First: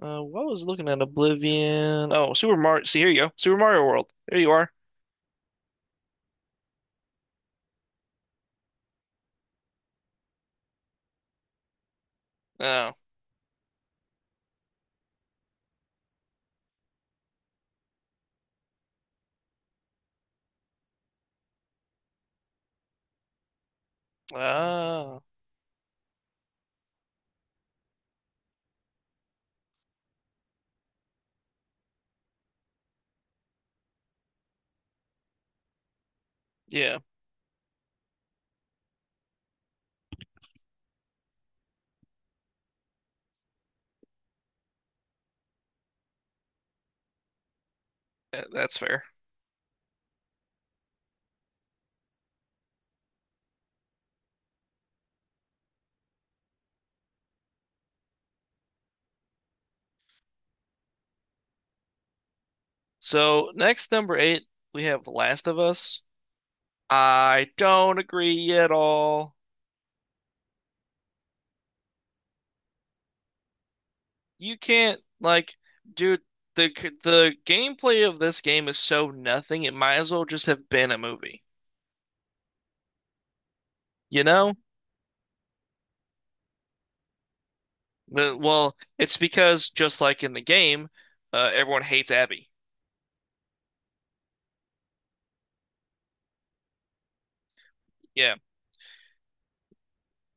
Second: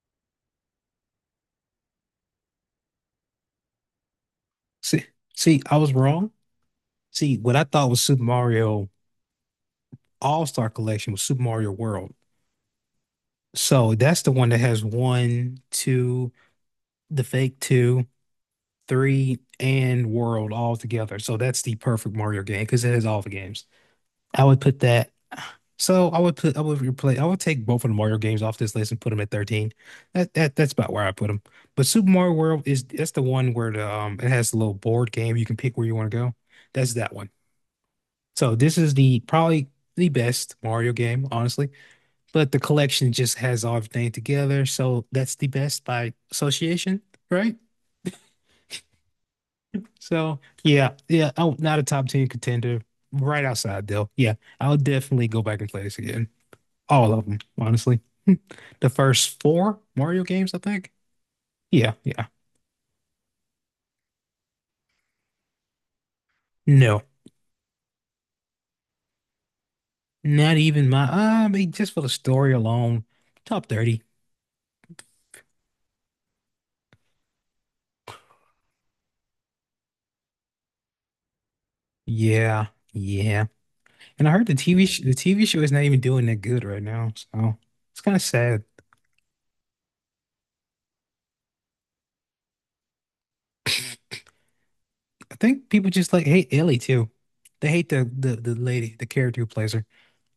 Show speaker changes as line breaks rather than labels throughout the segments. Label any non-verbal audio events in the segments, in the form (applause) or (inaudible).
What was looking at Oblivion? Oh, Super Mario. See, here you go. Super Mario World. There you are.
See, see, I was wrong. See, what I thought was Super Mario All-Star Collection was Super Mario World.
Oh,
So that's the one that has one, two, the fake two, three, and World all together. So that's the perfect Mario game because it has all the games. I would put that.
ah,
So I would replay, I would take both of the Mario games off this list and put them at 13. That's about where I put them. But Super Mario World is that's the one where the it has a little board game you can pick where you want to go. That's
yeah,
that one. So this is the probably the best Mario game, honestly. But the collection just has everything together, so that's the best by association, right?
that's fair.
So yeah, yeah. Oh, not a top 10 contender. Right outside though. Yeah, I'll definitely go back and play this again. All of them, honestly. (laughs) The first four Mario games, I think. Yeah, yeah.
So next number eight, we have Last of Us.
No,
I don't agree at all.
not even my. I mean, just for the story alone, top 30.
You can't like, dude. The the gameplay of this game is so nothing. It might as well just have been a movie.
Yeah, yeah.
You
And I heard
know?
the TV sh the TV show is not even doing that good right now, so it's kind of
The,
sad.
well, it's because just like in the game, everyone hates Abby.
I think people just like hate Ellie too. They hate the
Yeah.
the, the lady, the character who plays her.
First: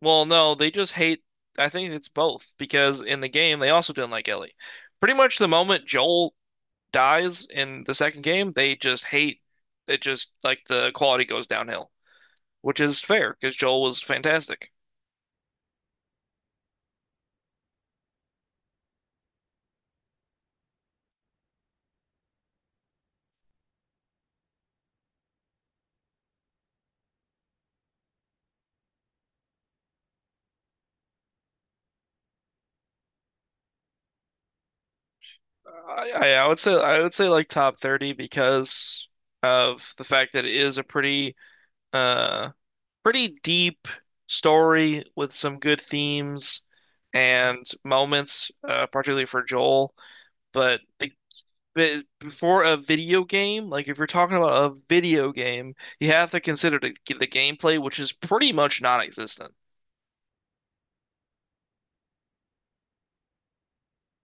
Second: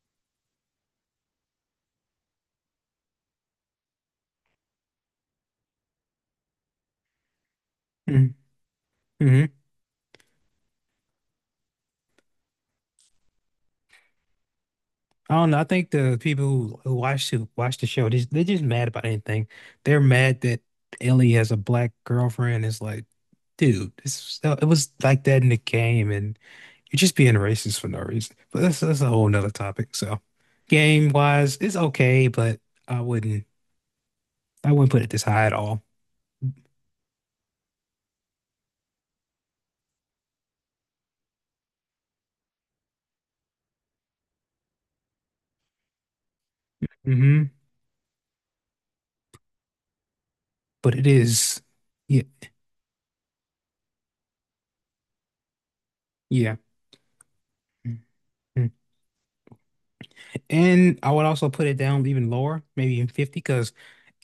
Well, no, they just hate. I think it's both because in the game they also didn't like Ellie. Pretty much the moment Joel dies in the second
Mm-hmm.
game, they just hate
Mm-hmm.
it. Just like the quality goes downhill, which is fair because Joel was fantastic.
I don't know. I think the people who watch the show, they're just mad about anything. They're mad that Ellie has a black girlfriend. It's like, dude, this it was like that in the game, and you're just being racist for no reason. But that's a whole nother topic. So, game wise, it's okay, but I wouldn't I wouldn't put it this high at all.
I would say like top 30 because of the fact that it is a pretty uh pretty deep story with some good themes
Hmm
and moments, particularly for Joel. But
But it
the
is,
but
yeah,
before a video game, like if you're talking about a video game, you have to
yeah.
consider the gameplay, which is pretty
Mhm.
much non-existent.
And I would also put it down even lower, maybe even 50, because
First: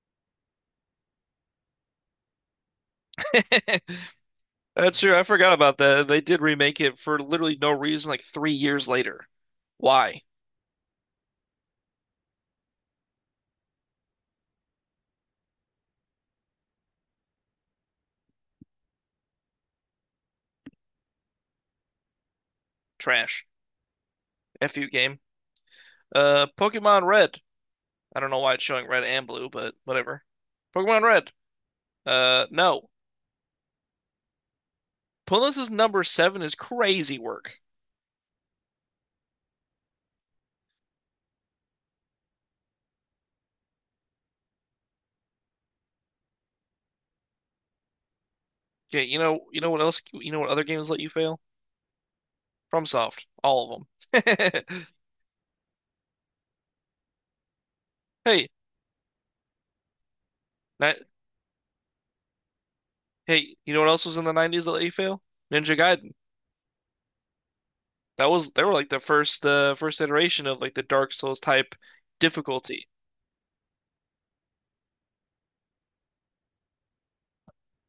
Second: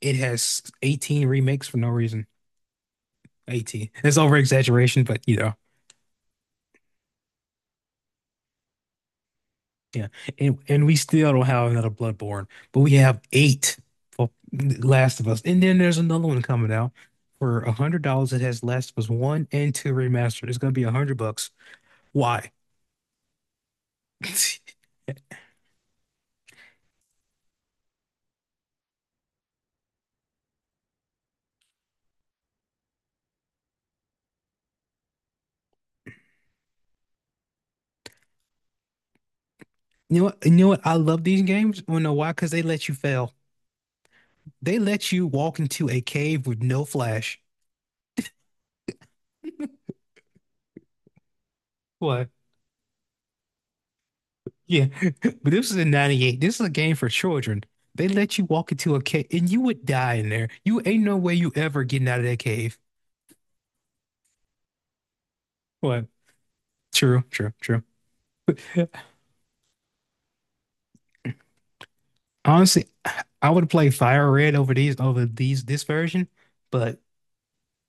it has 18 remakes for no reason.
(laughs)
18. It's over
That's
exaggeration,
true.
but
I forgot about that. They did remake it for literally no reason, like 3 years later.
yeah.
Why?
And we still don't have another Bloodborne, but we have eight for Last of Us. And then there's another one coming out for $100 that has Last of Us one and two remastered. It's gonna be $100. Why?
Trash. F
(laughs)
you game. Pokemon Red. I don't know why it's showing red and blue, but whatever. Pokemon Red. No. Punless's number seven is crazy work.
You know what? You know what? I love these games. Wanna know why? Because they let you fail. They let you walk into a cave with no flash.
Okay, you know what else? You know what other games let you fail?
What?
FromSoft, all of them. (laughs)
Yeah. (laughs) But this is in 98. This is a game for children. They let you
Hey,
walk into a cave and you would die in there. You
ni-
ain't no way you ever getting out of that cave.
hey, you know what else was in the 90s that let you fail? Ninja
What?
Gaiden.
True, true, true.
That was they were like the first first iteration of like the Dark Souls type difficulty.
Honestly, I would play Fire Red over these this version, but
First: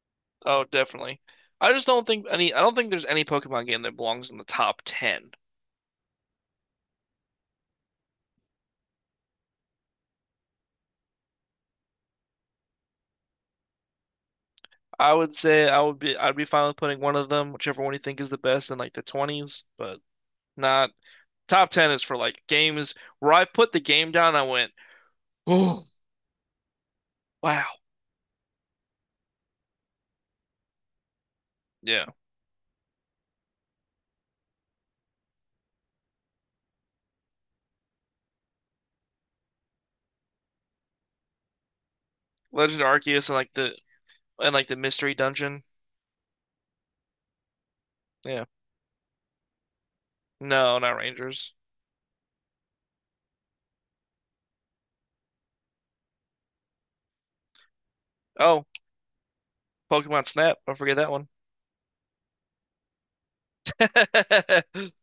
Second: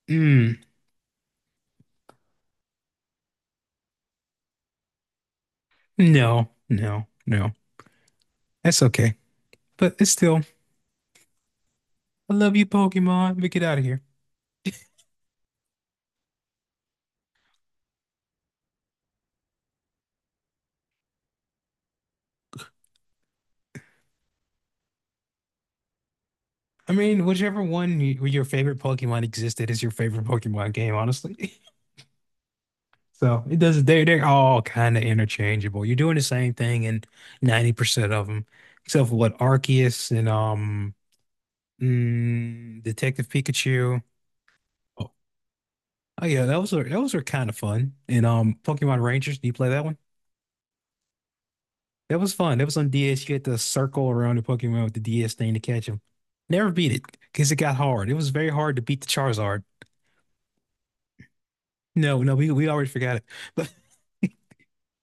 mm,
Oh, definitely. I don't think there's any Pokemon game that belongs in the top 10.
no, no, no. That's okay. But it's still, I love you, Pokemon, but get out of here.
I would say I'd be fine with putting one of them, whichever one you think is the best in like the 20s, but not top 10 is for like games where I put the game down and I went, (gasps) "Oh,
I mean,
wow."
your favorite Pokemon existed is your favorite Pokemon game, honestly. (laughs)
Yeah.
So it does. They're all kind of interchangeable. You're doing the same thing in 90% of them, except for what Arceus and
Legend of Arceus
Detective
and like the
Pikachu. Oh
mystery dungeon.
oh, yeah, those are kind of fun. And
Yeah.
Pokemon Rangers. Do you play that one?
No, not Rangers.
That was fun. That was on DS. You had to circle around the Pokemon with the DS thing to catch them. Never beat it because it got hard. It was very
Oh,
hard to beat the Charizard.
Pokemon Snap. Don't forget that one.
No, no, we already forgot it. (laughs)
(laughs)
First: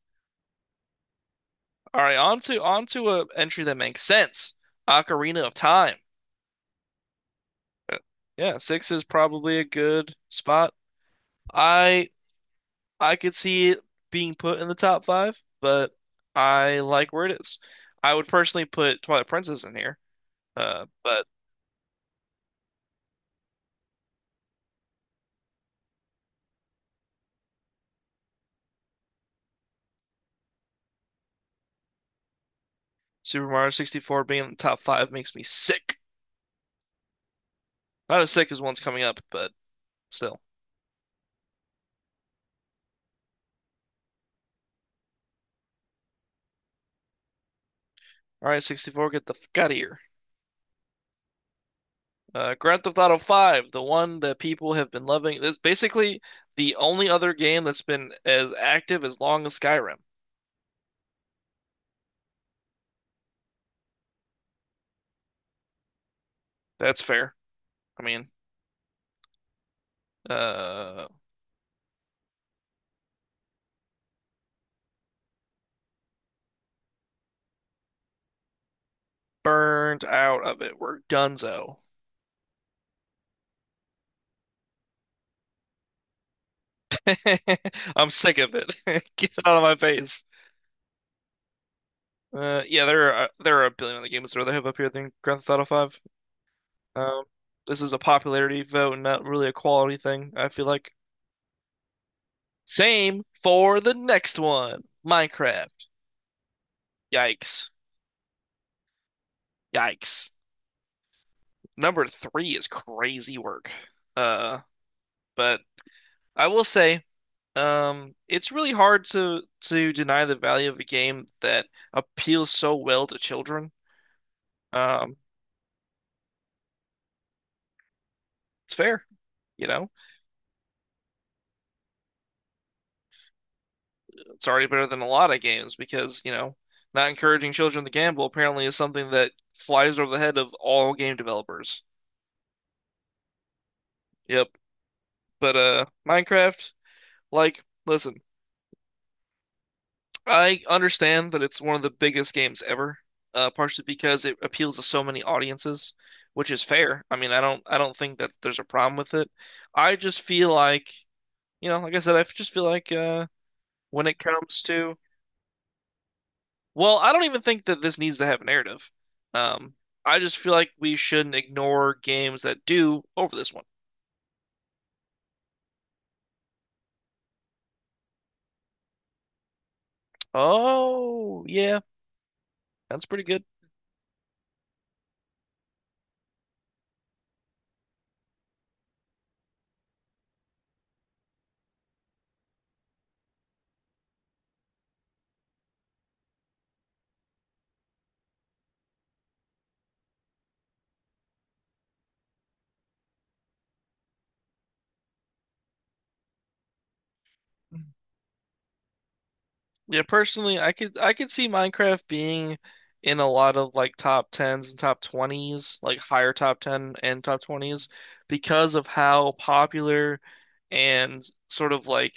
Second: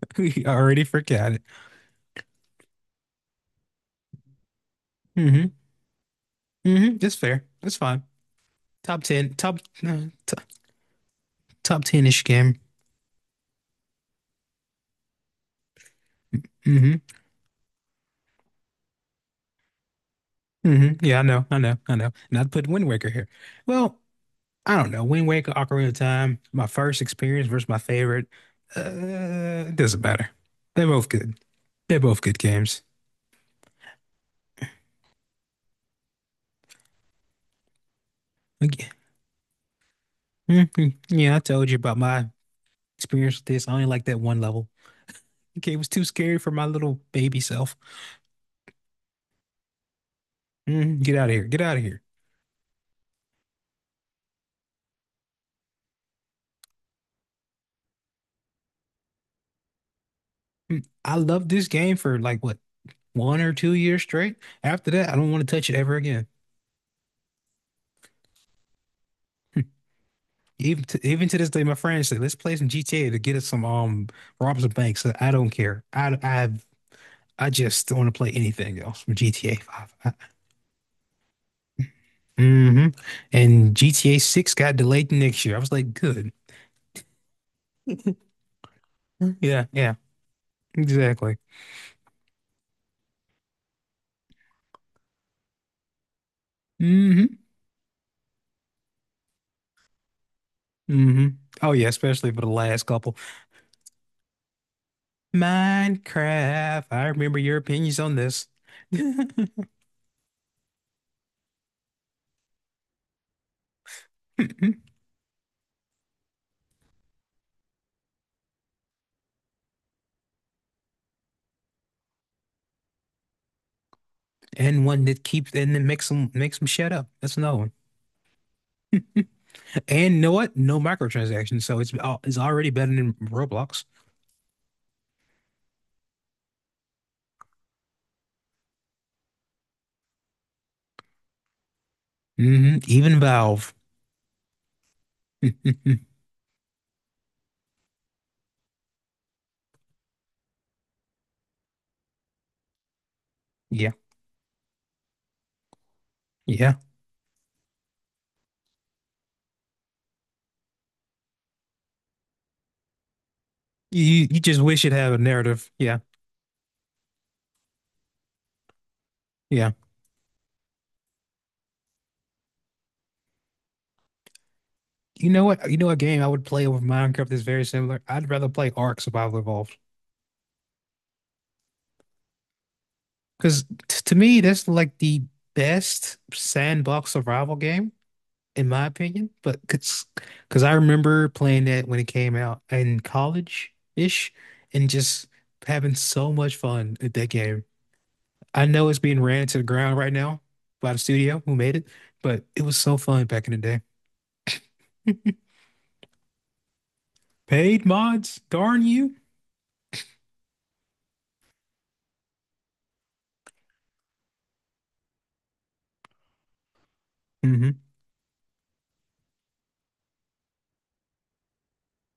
But we already forgot it.
All right, on to a entry that makes sense. Ocarina
Mm-hmm.
of Time.
Mm-hmm. That's fair. That's
Uh,
fine.
Yeah, six
Top
is
10,
probably
top,
a
no,
good
to-
spot.
Top
I
10-ish game.
I could see it being put in the top five, but I
Hmm
like where it is. I would personally put Twilight Princess in here,
hmm Yeah, I
but
know, I know, I know. And I put Wind Waker here. Well, I don't know. Wind Waker, Ocarina of Time, my first experience versus my favorite. It doesn't matter. They're both good. They're both good games.
Super Mario 64 being in the top five makes me sick. Not as sick as one's
Like,
coming up, but still.
mhm. Yeah, I told you about my experience with this. I only like that one level. Okay, it was too scary for my little baby self.
All right, 64, get the fuck out of here.
Mhm. Get out of here. Get out of here.
Grand Theft Auto 5, the one that people have been loving. It's basically the only other game that's been as active as long as Skyrim.
Mm. I loved this game for like what, 1 or 2 years straight. After that, I don't want to touch it ever again.
That's fair. I mean, uh,
Even to this day, my friends say, let's play some GTA to get us some rob some banks. So I don't care. I I just don't want to play anything else from GTA 5.
burned out of it. We're donezo.
Hmm And GTA 6 got delayed to next year. I was like, good.
(laughs) I'm sick of it. (laughs) Get it out of
Yeah,
my
yeah,
face.
exactly.
Yeah, there are a billion other games that they have up here than Grand Theft Auto 5. Um,
hmm
this is a popularity vote, and not really a quality thing. I feel like.
hmm Oh yeah, especially for the last couple.
Same for the next one, Minecraft.
Minecraft. I remember your
Yikes!
opinions on this. (laughs)
Yikes! Number three is crazy work. Uh, but I will say, it's really hard to deny the value of a game that appeals so well to children.
And one
Um,
that keeps and then makes them shut up. That's another one.
it's fair, you know.
And you know what? No microtransactions, so it's already better than Roblox.
It's already better than a lot of games because, you know, not encouraging children to gamble apparently is something that flies over the head of all game developers.
Hmm Even Valve.
Yep. But
(laughs)
Minecraft, like, listen. I understand that it's one of the biggest games ever, partially
Yeah,
because it appeals to so many audiences, which is
yeah.
fair. I mean, I don't think that there's a problem with it. I just feel like, you know, like I said, I just feel like
You
when it
you just
comes
wish it
to,
had a narrative. Yeah,
well, I don't even think that this needs to have a narrative.
yeah.
Um, I just feel like we shouldn't ignore games that do over this one.
You know what? You know a game I would play over Minecraft is very similar. I'd rather play Ark Survival Evolved
Oh, yeah, that's pretty good.
because to me that's like the best sandbox survival game in my opinion. But because I remember playing that when it came out in college ish, and just having so much fun at that game. I know it's being ran to the ground right now by the studio who made it, but it was so fun back in the day. Paid mods, darn you.
Yeah, personally, I could see Minecraft being in a lot of like top 10s and top 20s, like higher top 10 and top
Hmm
20s because of how popular and sort of like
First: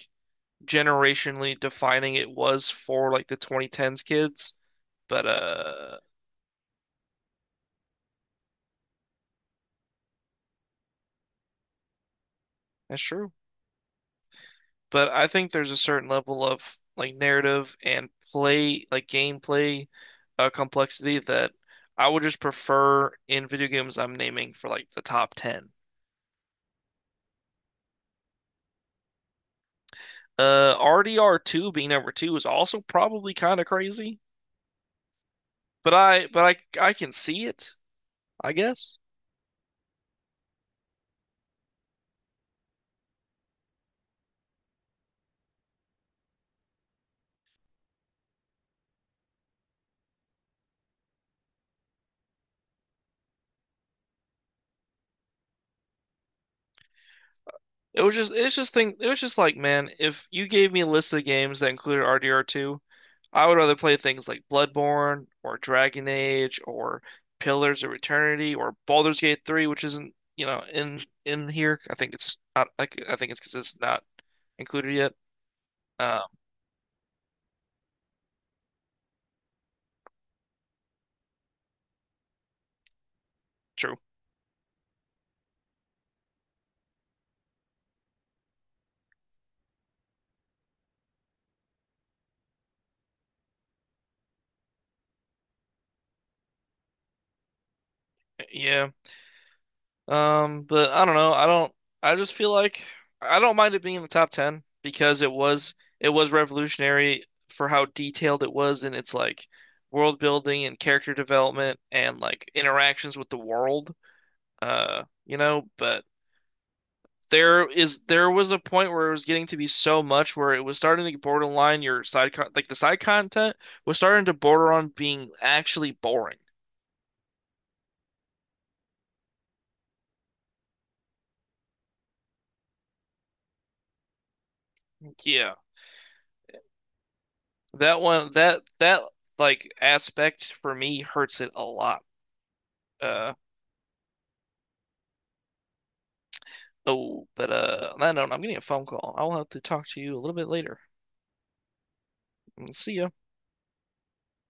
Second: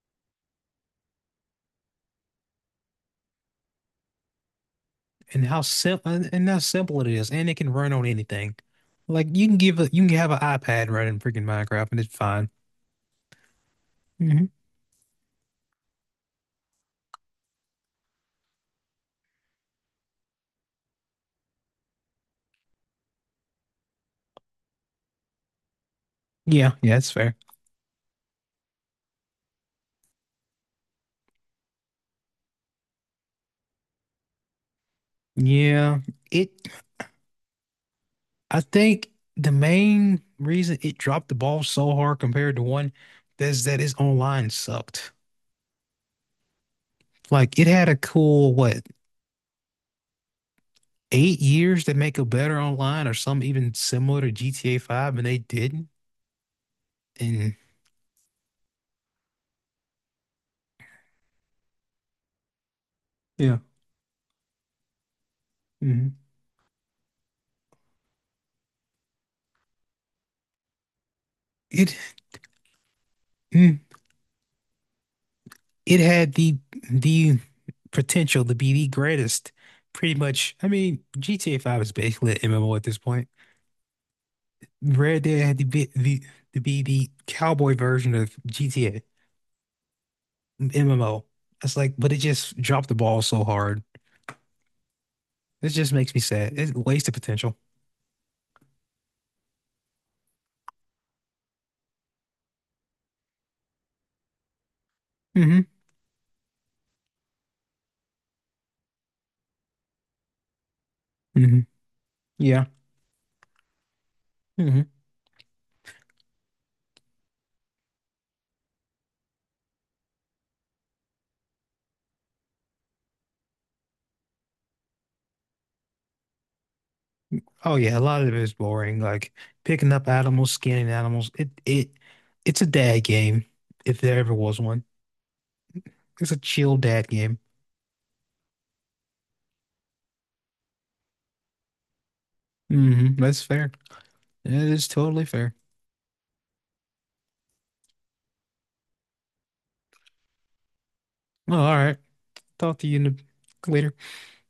generationally defining it was for like the 2010s kids. But
And how simple and how simple it is, and it can run on anything. Like you can have an iPad running freaking Minecraft, and it's fine.
that's true.
Hmm
But I think there's a certain level of like narrative and play, like gameplay complexity that I would just prefer in video games I'm naming for like the top 10.
Yeah, yeah, that's fair.
RDR2 being number two is also probably kind of crazy, but
Yeah, it.
I can see it, I
I
guess.
think the main reason it dropped the ball so hard compared to one is that its online sucked. Like it had a cool what 8 years to make a better online or some even similar to GTA 5 and they didn't and
It was just it was just like, man, if you gave me a list of games that included RDR2, I would
Yeah.
rather play things like Bloodborne or Dragon
Mhm.
Age or Pillars of Eternity or Baldur's Gate 3, which isn't, you know, in here. I
it
think it's not like I think it's because it's
mm,
not included yet.
it
Um,
had the potential to be the greatest pretty much. I mean GTA 5 is basically an MMO at this point.
true.
Red Dead had to be the cowboy version of GTA MMO. It's like, but it just dropped the ball so hard. It just makes me sad, it wasted potential.
Yeah. But I don't know. I don't I just feel like I don't mind it being in the top 10 because
Hmm
it was revolutionary for how detailed it was in its like world building and character
hmm
development and like
yeah
interactions with the world.
Mhm.
You know, but there was a point where it was getting to be so much where it was starting to get borderline your side con like the side content was starting to border on being actually boring.
Oh yeah, a lot of it is boring. Like picking up animals, scanning animals. It it's a dad game, if there ever was one.
Yeah.
It's a chill dad game.
That one, that that like aspect for me hurts it a lot.
Hmm
Uh
That's fair. It is totally fair.
oh, but on that note, I'm getting a phone call. I'll have to talk to you a little bit later.
Well, all right. Talk to
See
you in
ya.
a, Later.